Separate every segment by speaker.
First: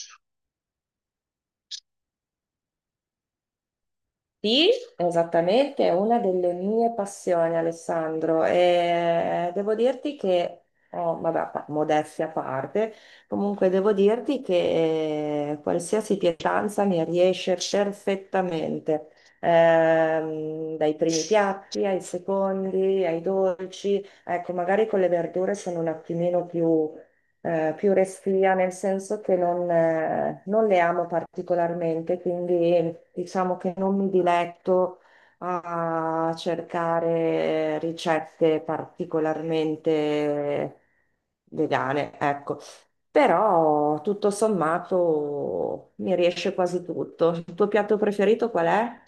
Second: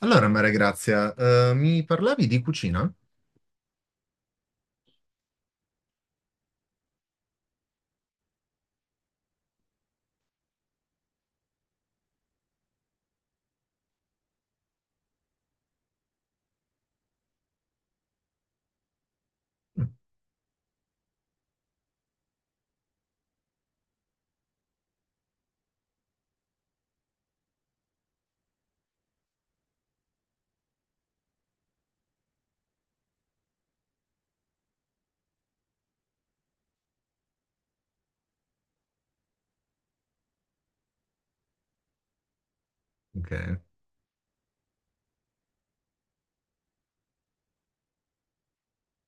Speaker 1: Allora, Maria Grazia, mi parlavi di cucina?
Speaker 2: Sì, esattamente, è una delle mie passioni, Alessandro, e devo dirti che, oh, vabbè, modestia a parte, comunque devo dirti che qualsiasi pietanza mi riesce perfettamente.
Speaker 1: Mm.
Speaker 2: Dai primi piatti ai secondi, ai dolci, ecco, magari con le verdure sono un attimino più più restia, nel senso che non le amo particolarmente, quindi diciamo che non mi diletto a cercare ricette particolarmente vegane, ecco.
Speaker 1: Ok.
Speaker 2: Però tutto sommato mi riesce quasi tutto. Il tuo piatto preferito qual è?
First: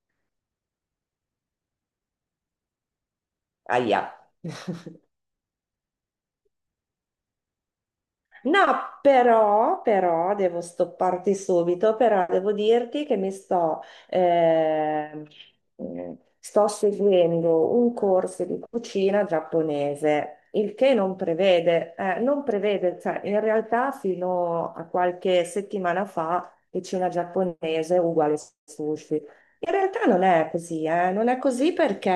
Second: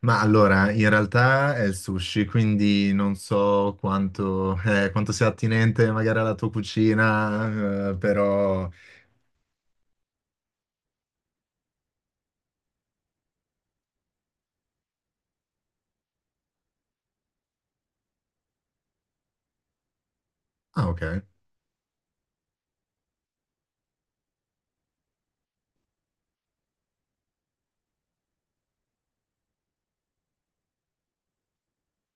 Speaker 1: Ma allora, in realtà è il sushi, quindi non so
Speaker 2: Aia.
Speaker 1: quanto, quanto sia attinente magari alla tua cucina,
Speaker 2: No,
Speaker 1: però...
Speaker 2: però devo stopparti subito, però devo dirti che ehm, sto seguendo un corso di cucina giapponese, il
Speaker 1: Ah,
Speaker 2: che non
Speaker 1: ok.
Speaker 2: prevede, cioè in realtà fino a qualche settimana fa cucina giapponese è uguale sushi. In realtà non è così, non è così perché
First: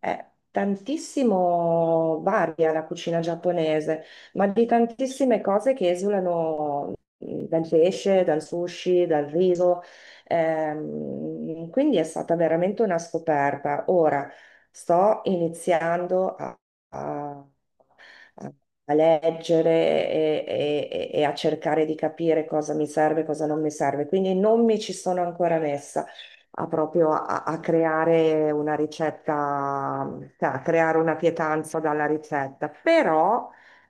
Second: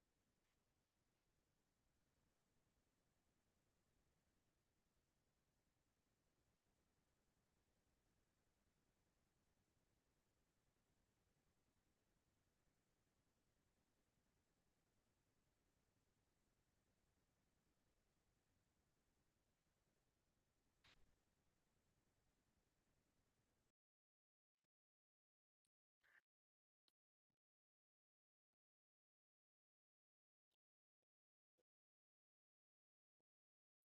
Speaker 2: tantissimo varia la cucina giapponese ma di tantissime cose che esulano dal pesce, dal sushi, dal riso. Quindi è stata veramente una scoperta. Ora sto iniziando a- a- a leggere e a cercare di capire cosa mi serve e cosa non mi serve. Quindi non mi ci sono ancora messa a a creare una ricetta, cioè a creare una pietanza dalla ricetta, però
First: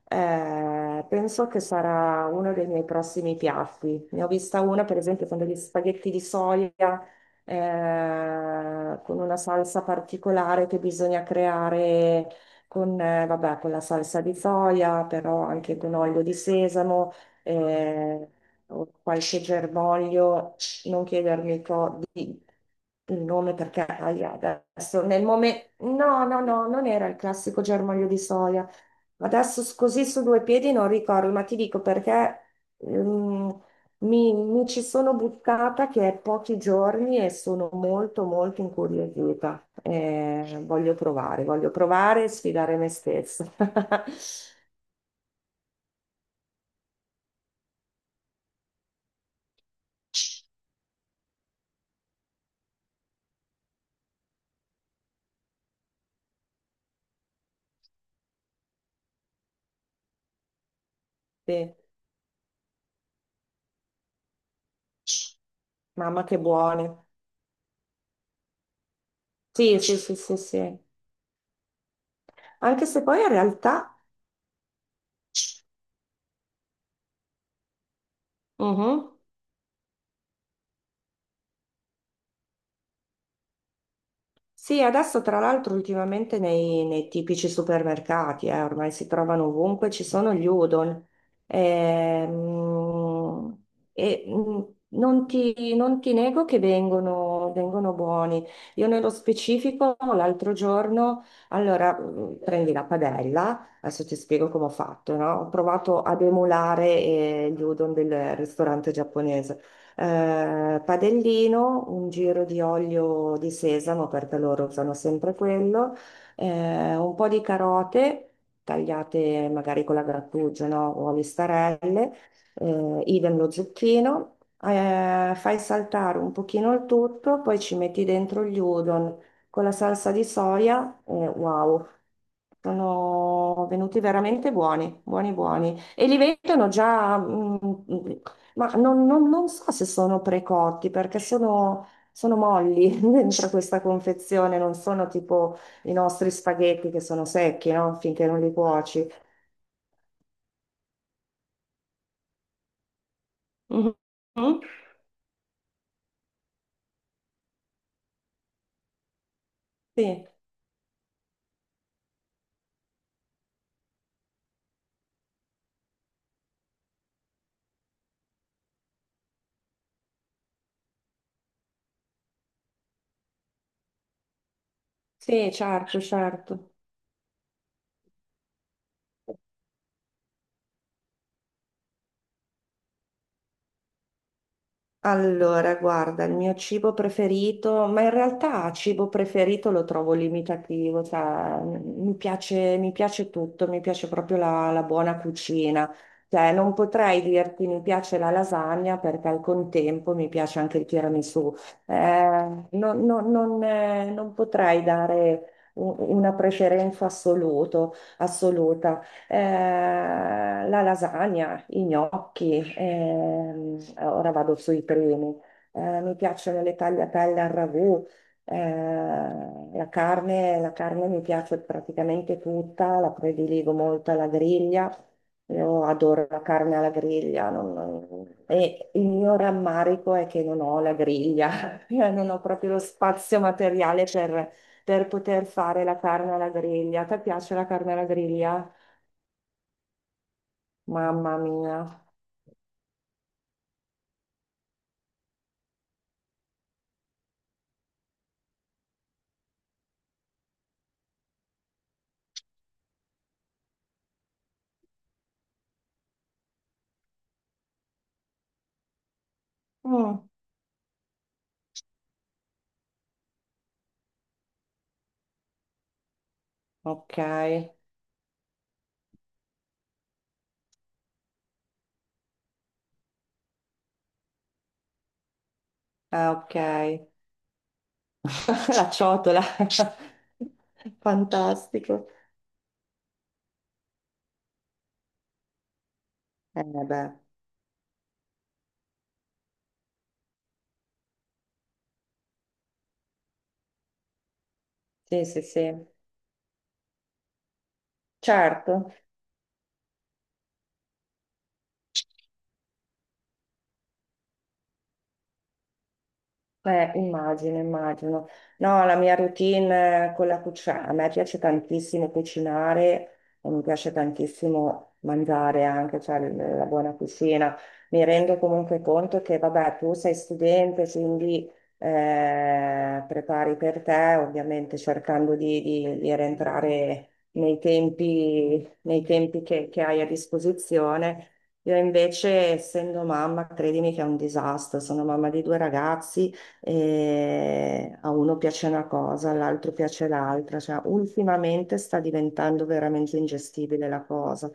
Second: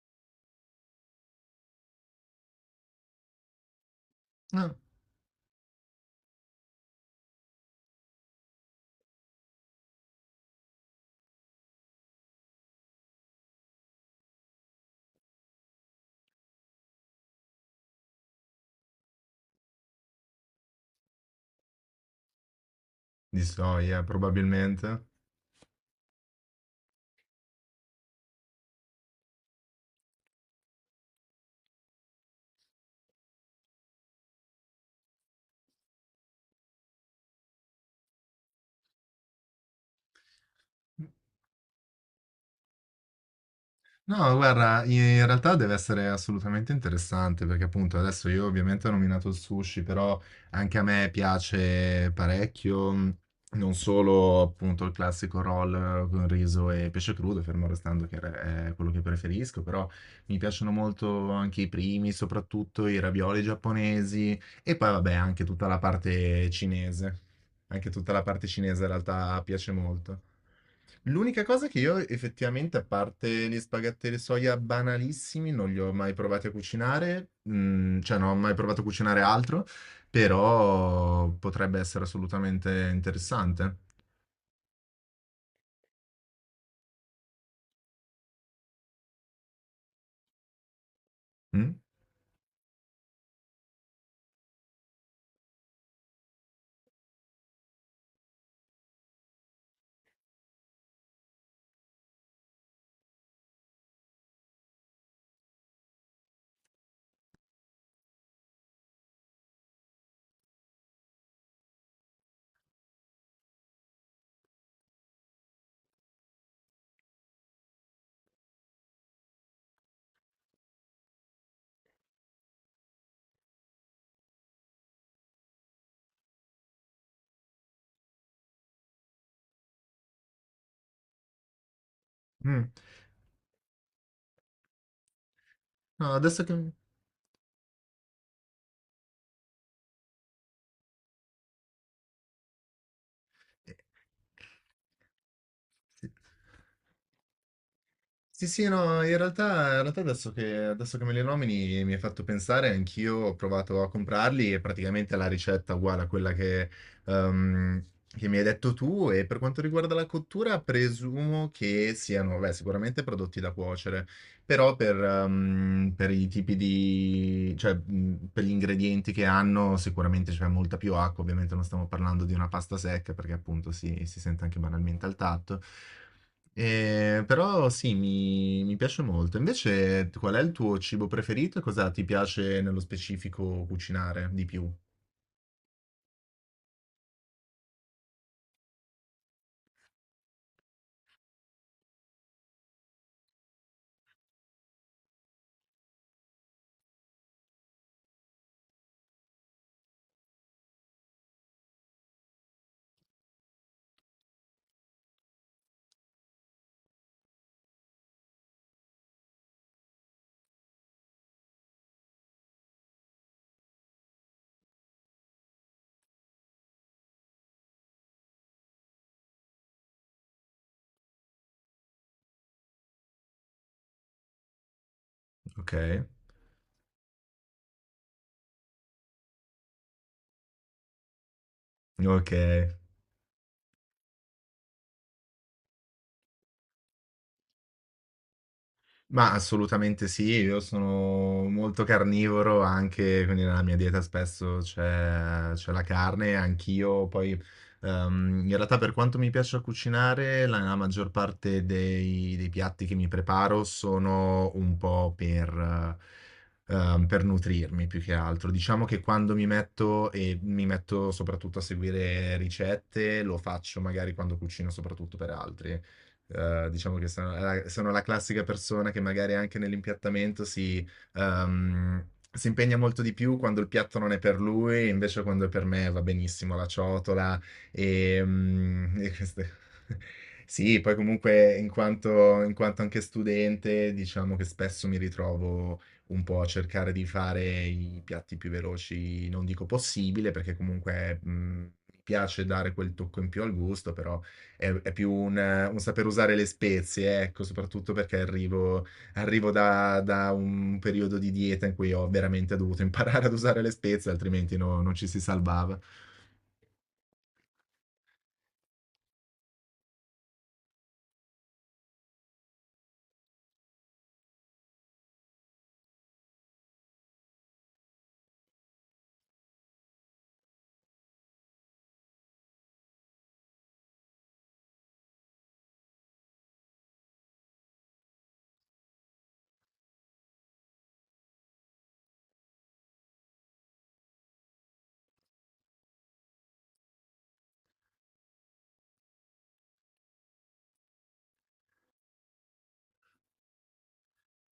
Speaker 2: penso che sarà uno dei miei prossimi piatti. Ne ho vista
Speaker 1: Ah,
Speaker 2: una, per esempio, con degli spaghetti di soia, con una salsa particolare che bisogna creare con, vabbè, con la salsa di soia, però anche con olio di sesamo, eh, o qualche germoglio. Non chiedermi il
Speaker 1: di
Speaker 2: nome perché
Speaker 1: soia,
Speaker 2: ahia, adesso
Speaker 1: probabilmente.
Speaker 2: nel momento... No, no, no, non era il classico germoglio di soia. Adesso così su due piedi non ricordo, ma ti dico perché ehm, mi ci sono buttata che è pochi giorni e sono molto molto incuriosita. Voglio provare e sfidare me stessa.
Speaker 1: No, guarda, in realtà deve essere assolutamente interessante perché appunto adesso io ovviamente ho nominato il sushi, però anche a me piace parecchio, non solo appunto il classico roll con riso e pesce crudo, fermo restando che è quello che preferisco, però mi piacciono molto anche i
Speaker 2: Sì,
Speaker 1: primi, soprattutto i ravioli giapponesi e poi vabbè anche tutta la
Speaker 2: mamma che
Speaker 1: parte
Speaker 2: buone.
Speaker 1: cinese. Anche tutta la parte cinese in realtà piace
Speaker 2: Sì, sì, sì,
Speaker 1: molto.
Speaker 2: sì, sì.
Speaker 1: L'unica cosa che io effettivamente, a
Speaker 2: Anche se poi in
Speaker 1: parte gli
Speaker 2: realtà...
Speaker 1: spaghetti alle soia banalissimi, non li ho mai provati a cucinare, mm, cioè non ho mai provato a
Speaker 2: Mhm.
Speaker 1: cucinare altro, però potrebbe essere assolutamente interessante.
Speaker 2: Sì, adesso tra l'altro ultimamente nei tipici supermercati, ormai si trovano ovunque, ci sono gli udon.
Speaker 1: Mm?
Speaker 2: Ehm, E, mm, non ti nego che vengono buoni. Io nello specifico l'altro giorno, prendi la padella, adesso ti spiego come ho fatto, no? Ho provato ad emulare gli udon del ristorante giapponese. Eh, padellino, un giro di olio di sesamo perché loro usano sempre quello, un po' di carote tagliate magari con la grattugia, no? O a listarelle, idem lo zucchino, fai saltare un pochino il tutto, poi ci metti dentro gli udon con la salsa di soia e wow,
Speaker 1: Mm.
Speaker 2: sono venuti veramente buoni, buoni, buoni. E
Speaker 1: No,
Speaker 2: li
Speaker 1: adesso
Speaker 2: vendono
Speaker 1: che...
Speaker 2: già, ma non so se sono precotti perché sono molli dentro
Speaker 1: eh,
Speaker 2: questa confezione, non sono tipo i
Speaker 1: sì.
Speaker 2: nostri spaghetti che sono secchi, no? Finché non
Speaker 1: Sì,
Speaker 2: li
Speaker 1: sì, no,
Speaker 2: cuoci.
Speaker 1: in realtà adesso che me li nomini mi hai fatto pensare, anch'io ho provato a
Speaker 2: Mhm.
Speaker 1: comprarli e praticamente la ricetta è uguale a quella che mi hai detto tu e per quanto riguarda la
Speaker 2: Sì,
Speaker 1: cottura presumo che siano, beh, sicuramente prodotti da cuocere, però per i tipi di, cioè, per gli ingredienti che hanno sicuramente c'è molta più acqua, ovviamente non stiamo parlando di una pasta secca perché appunto si sente anche banalmente al
Speaker 2: sì,
Speaker 1: tatto.
Speaker 2: certo, certo.
Speaker 1: Però sì, mi piace molto. Invece, qual è il tuo cibo preferito e cosa ti piace nello specifico cucinare di più?
Speaker 2: Allora, guarda, il mio cibo preferito, ma in realtà cibo preferito lo trovo limitativo, cioè, mi piace tutto, mi piace proprio la buona cucina. Cioè, non potrei dirti mi piace la lasagna perché al contempo mi piace anche il tiramisù. Eh, Non potrei dare una assoluta. La lasagna, i gnocchi, ora vado sui primi. Mi piacciono le tagliatelle al ragù, eh, la carne mi piace praticamente tutta, la prediligo molto alla griglia.
Speaker 1: Ok,
Speaker 2: Io adoro la carne alla griglia, e il mio rammarico è che non ho la griglia. Io non
Speaker 1: ok.
Speaker 2: ho proprio lo spazio materiale per poter fare la carne alla griglia. Ti piace la carne alla griglia?
Speaker 1: Ma assolutamente sì, io
Speaker 2: Mamma
Speaker 1: sono
Speaker 2: mia.
Speaker 1: molto carnivoro anche, quindi nella mia dieta spesso c'è la carne, anch'io poi in realtà per quanto mi piaccia cucinare, la maggior parte dei piatti che mi preparo sono un po' per nutrirmi più che altro. Diciamo che quando mi metto
Speaker 2: Mm,
Speaker 1: e mi metto soprattutto a seguire ricette, lo faccio magari quando cucino soprattutto per altri diciamo che
Speaker 2: ok,
Speaker 1: sono la classica persona che magari anche nell'impiattamento si, ehm, si impegna molto di più quando il piatto non è per lui, invece quando è per me va
Speaker 2: ah, ok.
Speaker 1: benissimo la ciotola e,
Speaker 2: La
Speaker 1: mm, e
Speaker 2: ciotola.
Speaker 1: queste- Sì, poi comunque
Speaker 2: Fantastico.
Speaker 1: in quanto anche studente, diciamo che spesso mi ritrovo un po' a
Speaker 2: Eh
Speaker 1: cercare di
Speaker 2: beh,
Speaker 1: fare i piatti più veloci, non dico possibile, perché comunque mi piace dare quel tocco in più al gusto, però è più
Speaker 2: sì, sì, sì.
Speaker 1: un saper usare le spezie, ecco, soprattutto perché
Speaker 2: Certo.
Speaker 1: arrivo, arrivo da un periodo di dieta in cui ho veramente dovuto imparare ad usare le spezie, altrimenti non ci si salvava.
Speaker 2: Immagino, immagino. No, la mia routine con la cucina, a me piace tantissimo cucinare e mi piace tantissimo mangiare anche, cioè la buona cucina. Mi rendo comunque conto che, vabbè, tu sei studente, quindi prepari per te, ovviamente cercando di rientrare nei tempi che hai a disposizione. Io invece, essendo mamma, credimi che è un disastro. Sono mamma di due ragazzi e a uno piace una cosa, all'altro piace l'altra, cioè ultimamente sta diventando veramente ingestibile la cosa.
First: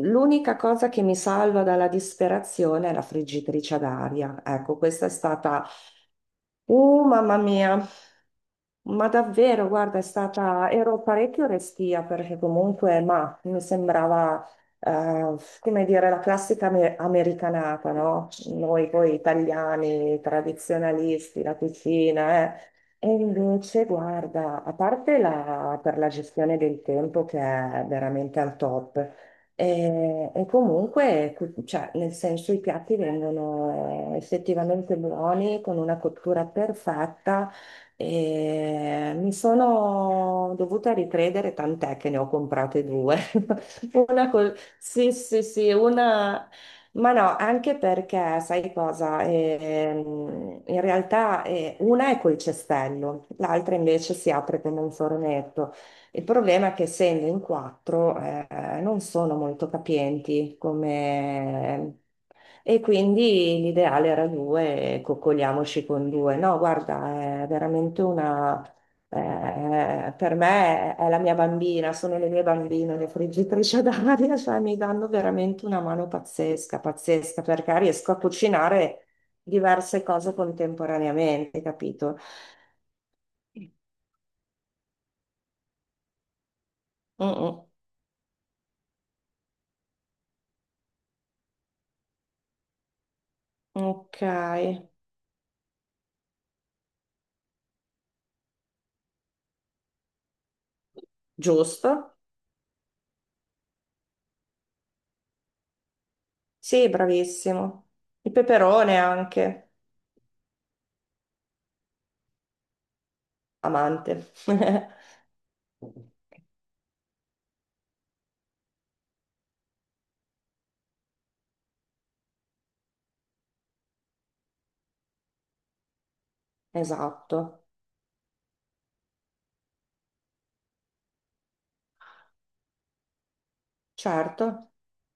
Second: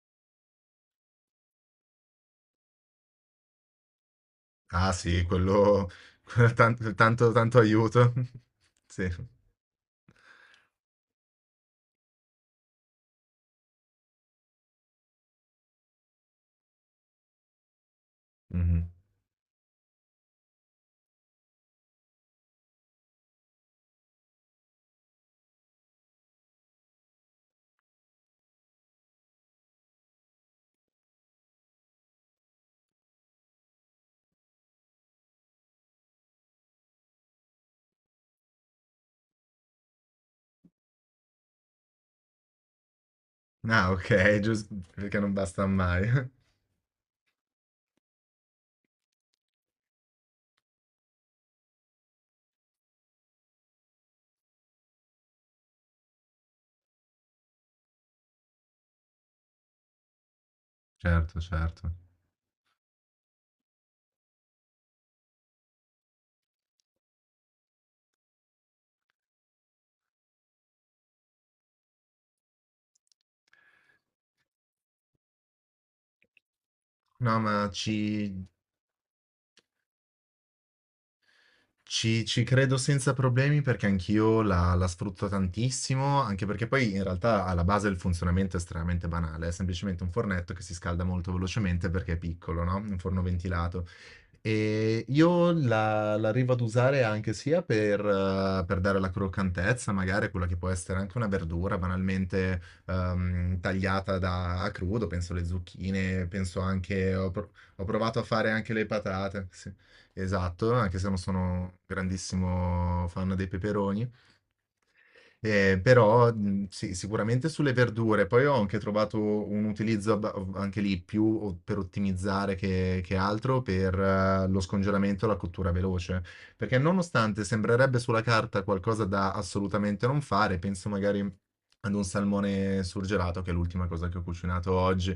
Speaker 2: L'unica cosa che mi salva dalla disperazione è la friggitrice ad aria. Ecco,
Speaker 1: Ah
Speaker 2: questa è
Speaker 1: sì,
Speaker 2: stata,
Speaker 1: quello, tanto,
Speaker 2: mamma
Speaker 1: tanto
Speaker 2: mia.
Speaker 1: aiuto. Sì.
Speaker 2: Ma davvero, guarda, è stata, ero parecchio restia perché comunque, ma mi sembrava, come dire, la classica americanata, no?
Speaker 1: Mhm.
Speaker 2: Noi poi italiani, tradizionalisti, la cucina, eh. E invece, guarda, a parte per la gestione del tempo che è veramente al top, e comunque, cioè, nel senso, i piatti vengono effettivamente buoni, con una cottura perfetta. E mi sono dovuta ricredere, tant'è che ne ho comprate due.
Speaker 1: Ah,
Speaker 2: Una
Speaker 1: ok,
Speaker 2: col...
Speaker 1: giusto
Speaker 2: Sì,
Speaker 1: perché non
Speaker 2: sì,
Speaker 1: basta
Speaker 2: sì,
Speaker 1: mai.
Speaker 2: una... Ma no, anche perché, sai cosa? In realtà una è col cestello, l'altra invece si apre come un fornetto. Il problema è che essendo in quattro non sono molto capienti
Speaker 1: Certo, certo.
Speaker 2: come... e quindi l'ideale era due, coccoliamoci con due. No, guarda, è veramente una... per me è la mia bambina, sono le mie bambine, le friggitrici ad aria, cioè mi danno veramente una mano pazzesca,
Speaker 1: No,
Speaker 2: pazzesca,
Speaker 1: ma
Speaker 2: perché
Speaker 1: ci,
Speaker 2: riesco a cucinare diverse cose contemporaneamente, capito?
Speaker 1: Ci credo senza problemi perché anch'io la sfrutto tantissimo, anche perché poi in
Speaker 2: Mm,
Speaker 1: realtà alla
Speaker 2: mm.
Speaker 1: base il funzionamento è estremamente banale, è semplicemente un fornetto che si scalda molto velocemente perché è piccolo, no, un forno ventilato.
Speaker 2: Ok.
Speaker 1: Io la arrivo ad usare anche sia per dare la croccantezza, magari quella che può essere anche una verdura
Speaker 2: Giusto?
Speaker 1: banalmente, tagliata da a crudo, penso alle zucchine, penso
Speaker 2: Sì,
Speaker 1: anche ho
Speaker 2: bravissimo.
Speaker 1: provato a
Speaker 2: Il
Speaker 1: fare anche le
Speaker 2: peperone
Speaker 1: patate,
Speaker 2: anche,
Speaker 1: sì. Esatto, anche se non sono un grandissimo fan dei peperoni.
Speaker 2: amante.
Speaker 1: Però sì, sicuramente sulle verdure. Poi ho anche trovato un utilizzo anche lì per ottimizzare che altro per lo scongelamento e la cottura veloce. Perché
Speaker 2: Esatto,
Speaker 1: nonostante sembrerebbe sulla carta qualcosa da assolutamente non fare, penso magari ad un salmone surgelato, che è l'ultima cosa che ho
Speaker 2: certo.
Speaker 1: cucinato oggi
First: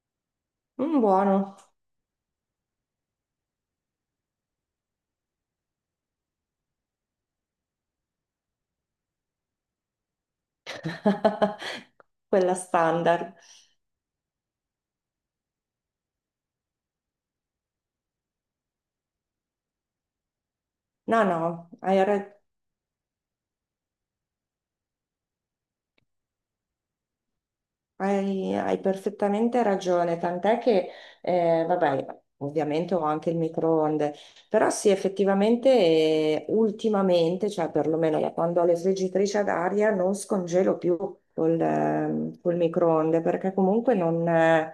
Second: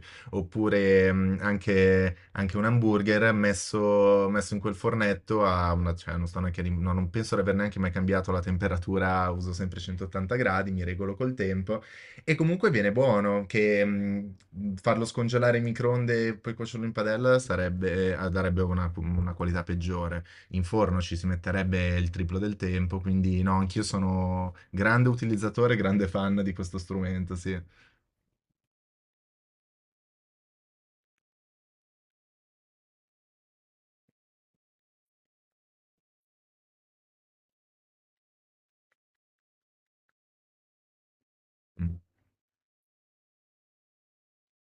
Speaker 2: Mm,
Speaker 1: oppure
Speaker 2: buono.
Speaker 1: anche, anche un hamburger messo, messo in quel fornetto a una, cioè non sto neanche, no, non penso di aver neanche mai cambiato la temperatura, uso sempre 180 gradi, mi regolo col tempo e
Speaker 2: Quella
Speaker 1: comunque viene
Speaker 2: standard.
Speaker 1: buono che farlo scongelare in microonde e poi cuocerlo in padella sarebbe, darebbe una qualità peggiore. In forno ci
Speaker 2: No,
Speaker 1: si
Speaker 2: no, hai
Speaker 1: metterebbe il
Speaker 2: ragione.
Speaker 1: triplo del tempo, quindi no, anch'io sono grande utilizzatore, grande fan di questo strumento, sì.
Speaker 2: Hai perfettamente ragione, tant'è che, vabbè, ovviamente ho anche il microonde, però sì, effettivamente, ultimamente, cioè perlomeno da quando ho le friggitrici ad aria, non scongelo più col,
Speaker 1: Mm.
Speaker 2: col microonde, perché comunque non,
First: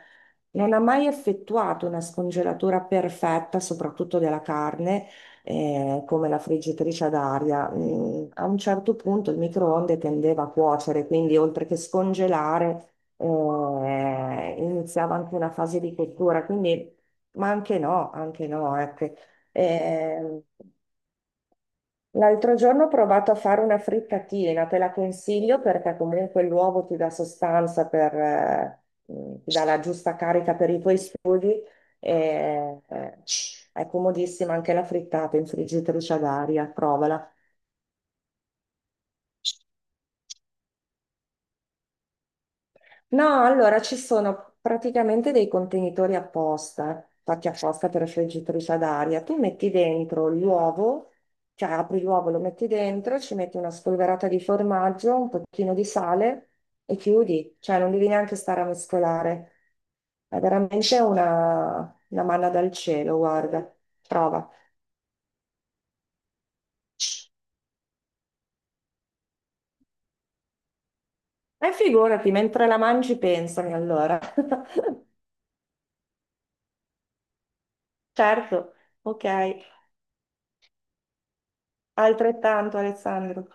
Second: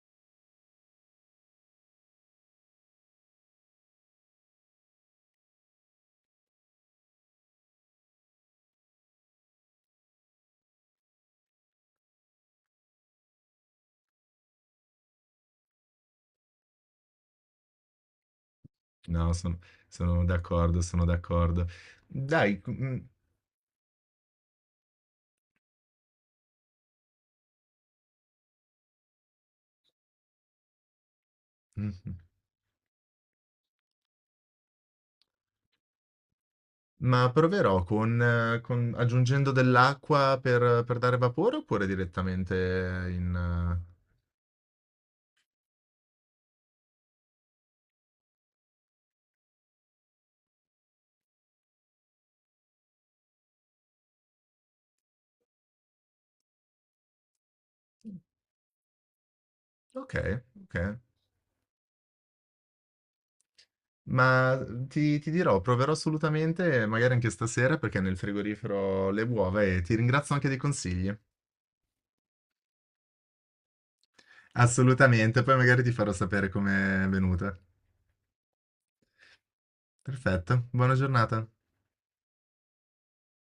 Speaker 2: non ha mai effettuato una scongelatura perfetta, soprattutto della carne, come la friggitrice ad aria. Mm, a un certo punto il microonde tendeva a cuocere, quindi oltre che scongelare iniziava anche una fase di cottura, quindi, ma anche no, ecco.
Speaker 1: No, son sono
Speaker 2: Eh,
Speaker 1: d'accordo, sono d'accordo.
Speaker 2: l'altro
Speaker 1: Dai,
Speaker 2: giorno ho
Speaker 1: mhmm,
Speaker 2: provato a fare una frittatina, te la consiglio perché comunque l'uovo ti dà sostanza per, ti dà la giusta carica per i tuoi studi.
Speaker 1: mh-mh,
Speaker 2: e, eh, è comodissima anche la frittata in friggitrice ad aria, provala.
Speaker 1: ma proverò con aggiungendo dell'acqua per dare vapore oppure direttamente
Speaker 2: No,
Speaker 1: in
Speaker 2: allora ci sono praticamente dei contenitori apposta, fatti apposta per la friggitrice ad aria. Tu metti dentro l'uovo, cioè apri l'uovo, lo metti dentro, ci metti una spolverata di formaggio, un pochino di sale e chiudi, cioè non devi neanche stare a mescolare. È
Speaker 1: okay, okay.
Speaker 2: veramente una manna dal cielo, guarda, prova.
Speaker 1: Ma mm, ti dirò, proverò assolutamente, magari anche stasera, perché nel frigorifero ho le uova e ti ringrazio anche dei consigli.
Speaker 2: E figurati, mentre la mangi pensami allora.
Speaker 1: Assolutamente, poi magari ti farò sapere com'è venuta.
Speaker 2: Certo, ok,
Speaker 1: Perfetto, buona giornata.
Speaker 2: altrettanto Alessandro.